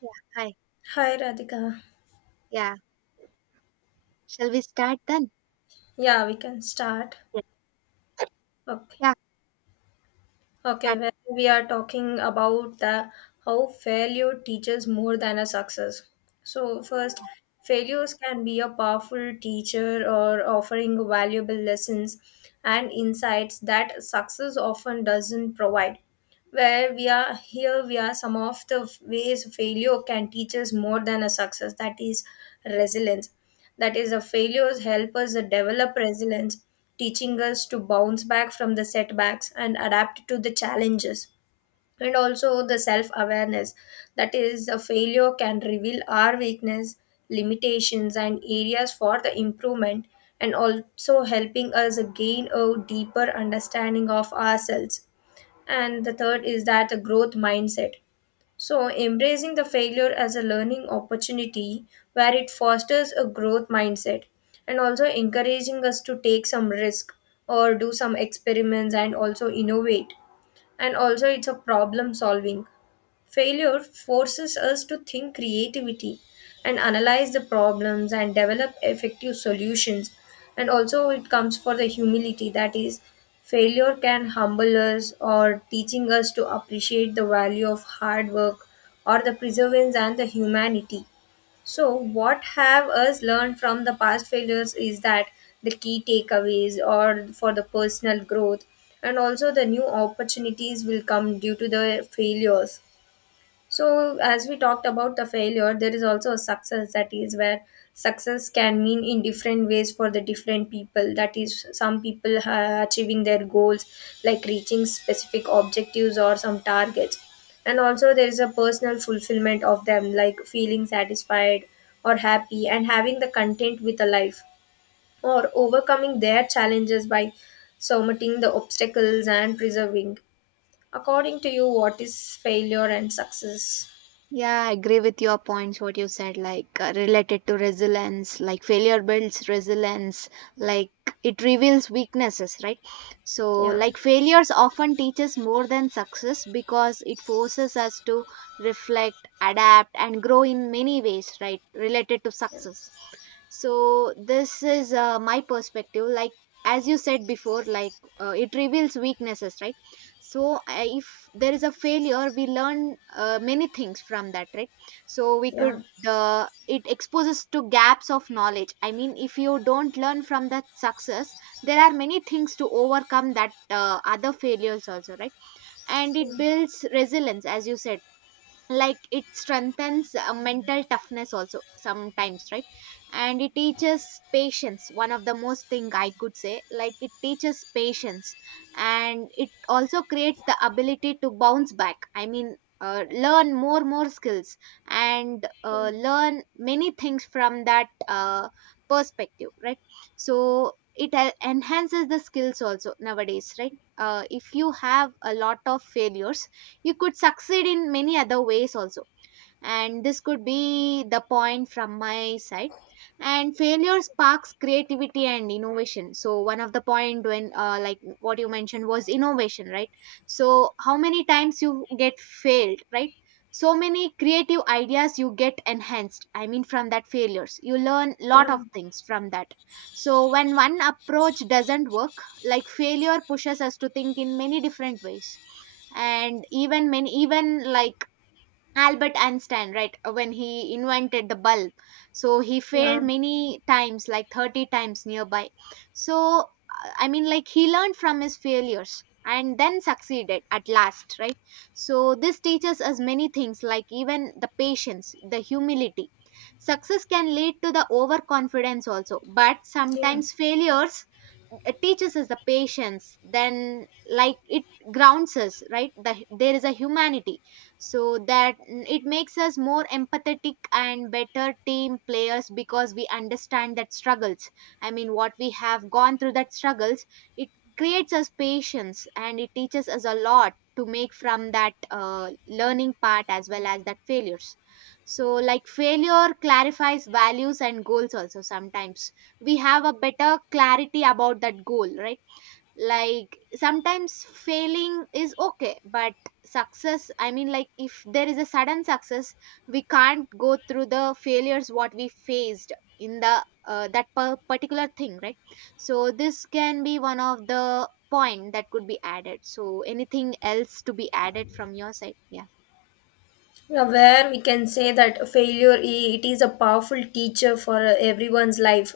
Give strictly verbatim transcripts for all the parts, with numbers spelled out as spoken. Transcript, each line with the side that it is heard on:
right: Yeah, hi.
left: Hi Radhika.
right: Yeah. Shall we start then?
left: Yeah, we can start.
right: Yeah.
left: Okay.
right: Yeah,
left: Okay,
right: start.
left: well, we are talking about the how failure teaches more than a success. So first, failures can be a powerful teacher or offering valuable lessons and insights that success often doesn't provide. Where we are here, we are some of the ways failure can teach us more than a success. That is, resilience. That is, a failures help us develop resilience, teaching us to bounce back from the setbacks and adapt to the challenges. And also the self awareness. That is, a failure can reveal our weakness, limitations, and areas for the improvement, and also helping us gain a deeper understanding of ourselves. And the third is that the growth mindset, so embracing the failure as a learning opportunity where it fosters a growth mindset and also encouraging us to take some risk or do some experiments and also innovate. And also, it's a problem solving. Failure forces us to think creativity and analyze the problems and develop effective solutions. And also, it comes for the humility, that is, failure can humble us or teaching us to appreciate the value of hard work or the perseverance and the humanity. So, what have us learned from the past failures is that the key takeaways or for the personal growth, and also the new opportunities will come due to the failures. So, as we talked about the failure, there is also a success, that is where success can mean in different ways for the different people. That is, some people uh, achieving their goals, like reaching specific objectives or some targets. And also, there is a personal fulfillment of them, like feeling satisfied or happy and having the content with the life, or overcoming their challenges by surmounting the obstacles and preserving. According to you, what is failure and success?
right: Yeah, I agree with your points, what you said, like uh, related to resilience, like failure builds resilience, like it reveals weaknesses, right? So,
left: Yeah,
right: like failures often teaches more than success because it forces us to reflect, adapt, and grow in many ways, right? Related to success. So this is uh, my perspective, like as you said before, like uh, it reveals weaknesses, right? So I, if there is a failure, we learn uh, many things from that, right? So we could,
left: yeah,
right: uh, it exposes to gaps of knowledge. I mean, if you don't learn from that success, there are many things to overcome that uh, other failures also, right? And it builds resilience, as you said. Like it strengthens uh, mental toughness also sometimes, right? And it teaches patience, one of the most thing I could say, like it teaches patience. And it also creates the ability to bounce back. I mean, uh, learn more more skills and
left: yeah,
right: uh, learn many things from that uh, perspective, right? So it uh, enhances the skills also nowadays, right? Uh, if you have a lot of failures, you could succeed in many other ways also. And this could be the point from my side. And failure sparks creativity and innovation. So one of the point, when uh, like what you mentioned was innovation, right? So how many times you get failed, right? So many creative ideas you get enhanced, I mean from that failures you learn lot
left: yeah,
right: of things from that. So when one approach doesn't work, like failure pushes us to think in many different ways. And even many even like Albert Einstein, right, uh, when he invented the bulb. So he
left: yeah,
right: failed
left: yeah,
right: many times, like thirty times nearby. So, uh, I mean, like he learned from his failures and then succeeded at last, right? So this teaches us many things, like even the patience, the humility. Success can lead to the overconfidence also, but
left: yeah.
right: sometimes failures uh, teaches us the patience. Then like it grounds us, right? The, there is a humanity. So that, mm, it makes us more empathetic and better team players, because we understand that struggles, I mean what we have gone through that struggles. It creates us patience and it teaches us a lot to make from that uh, learning part as well as that failures. So like failure clarifies values and goals also. Sometimes we have a better clarity about that goal, right? Like sometimes failing is okay, but success, I mean like if there is a sudden success, we can't go through the failures what we faced in the uh, that per- particular thing, right? So this can be one of the point that could be added. So anything else to be added from your side? Yeah.
left: Yeah, where we can say that failure i- it is a powerful teacher for uh, everyone's life.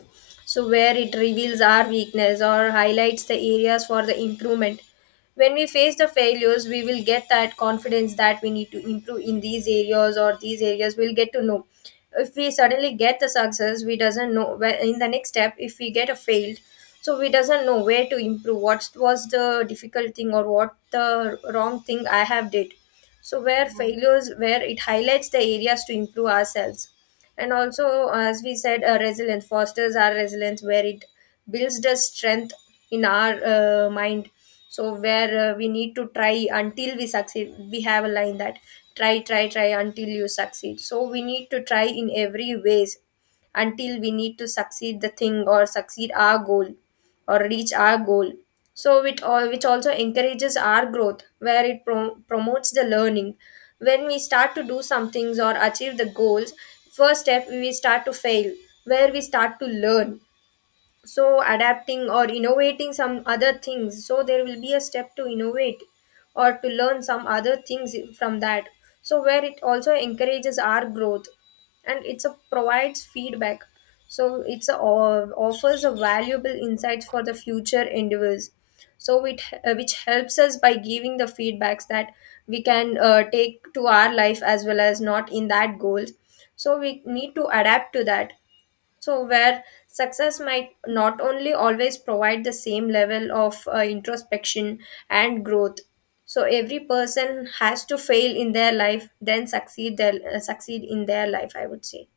left: So where it
right: Mhm.
left: reveals our weakness or highlights the areas for the improvement. When we face the failures, we will get that confidence that we need to improve in these areas, or these areas we'll get to know. If we suddenly get the success, we doesn't know where in the next step if we get a failed, so we doesn't know where to improve, what was the difficult thing or what the wrong thing I have did. So where
right: Yeah.
left: failures, where it highlights the areas to improve ourselves. And also, as we said, uh, resilience fosters our resilience where it builds the strength in our uh, mind. So where, uh, we need to try until we succeed. We have a line that try try try until you succeed, so we need to try in every ways until we need to succeed the thing or succeed our goal or reach our goal. So it all, which also encourages our growth where it pro- promotes the learning. When we start to do some things or achieve the goals, first step we start to fail, where we start to learn, so adapting or innovating some other things. So there will be a step to innovate or to learn some other things from that. So where it also encourages our growth. And it's a provides feedback, so it's a, offers a valuable insights for the future endeavors. So it, uh, which helps us by giving the feedbacks that we can uh, take to our life as well as not in that goals, so we need to adapt to that. So, where success might not only always provide the same level of uh, introspection and growth. So, every person has to fail in their life, then succeed their, uh, succeed in their life, I would say.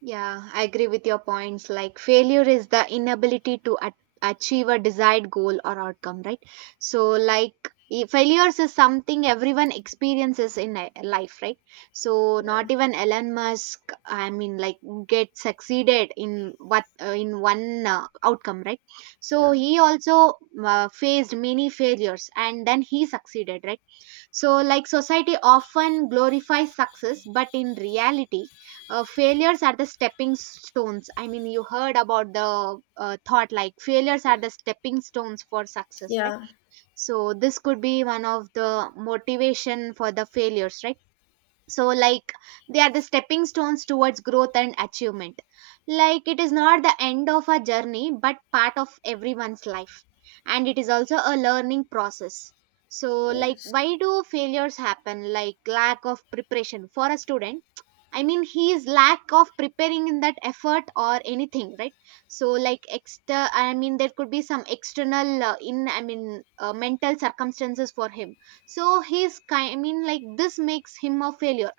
right: Yeah, I agree with your points. Like failure is the inability to at- achieve a desired goal or outcome, right? So, like i- failures is something everyone experiences in li- life, right? So,
left: Yeah,
right: not even Elon Musk, I mean, like get succeeded in what, uh, in one uh, outcome, right? So
left: yeah,
right: he also uh, faced many failures and then he succeeded, right? So, like society often glorifies success, but in reality, uh, failures are the stepping stones. I mean, you heard about the uh, thought, like failures are the stepping stones for success, right?
left: yeah,
right: So this could be one of the motivation for the failures, right? So like they are the stepping stones towards growth and achievement. Like it is not the end of a journey, but part of everyone's life. And it is also a learning process. So like,
left: yes,
right: why do failures happen? Like lack of preparation for a student, I mean he is lack of preparing in that effort or anything, right? So like extra, I mean there could be some external, uh, in I mean uh, mental circumstances for him. So he's kind, I mean like this makes him a failure,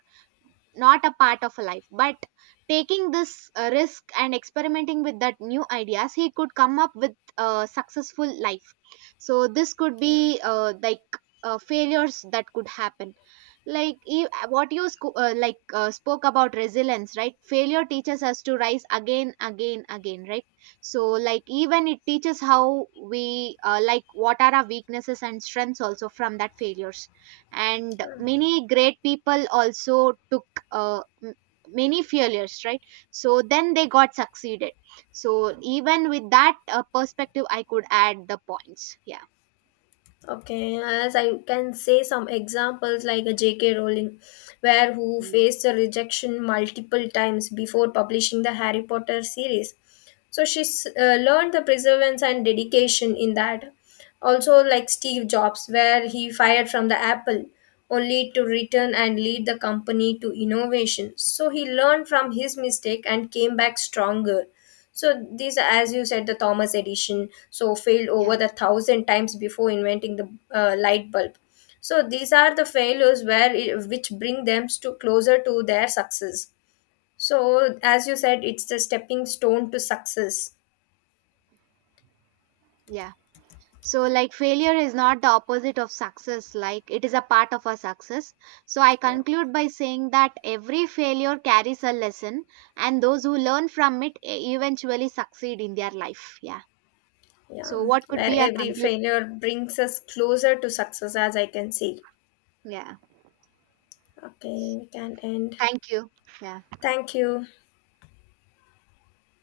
right: not a part of a life, but taking this uh, risk and experimenting with that new ideas, he could come up with a successful life. So this could be
left: yeah.
right: uh, like uh, failures that could happen. Like e- what you sco- uh, like uh, spoke about resilience, right? Failure teaches us to rise again, again, again, right? So like even it teaches how we, uh, like what are our weaknesses and strengths also, from that failures. And
left: Yeah.
right: many great people also took uh, m- many failures, right? So then they got succeeded. So even with that uh, perspective I could add the points. Yeah.
left: Okay, as I can say some examples like a J K. Rowling, where who
right: Mm.
left: faced the rejection multiple times before publishing the Harry Potter series. So she's uh, learned the perseverance and dedication in that. Also, like Steve Jobs, where he fired from the Apple only to return and lead the company to innovation. So he learned from his mistake and came back stronger. So these, are, as you said, the Thomas Edison, so failed over
right: Yeah.
left: the thousand times before inventing the uh, light bulb. So these are the failures where it, which bring them to closer to their success. So as you said, it's the stepping stone to success.
right: Yeah. So, like, failure is not the opposite of success, like, it is a part of our success. So, I
left: Yeah,
right: conclude by saying that every failure carries a lesson, and those who learn from it e- eventually succeed in their life. Yeah.
left: yeah,
right: So, what could
left: where
right: be our
left: every
right: conclusion?
left: failure brings us closer to success, as I can see.
right: Yeah.
left: Okay, we can end.
right: Thank you. Yeah.
left: Thank you.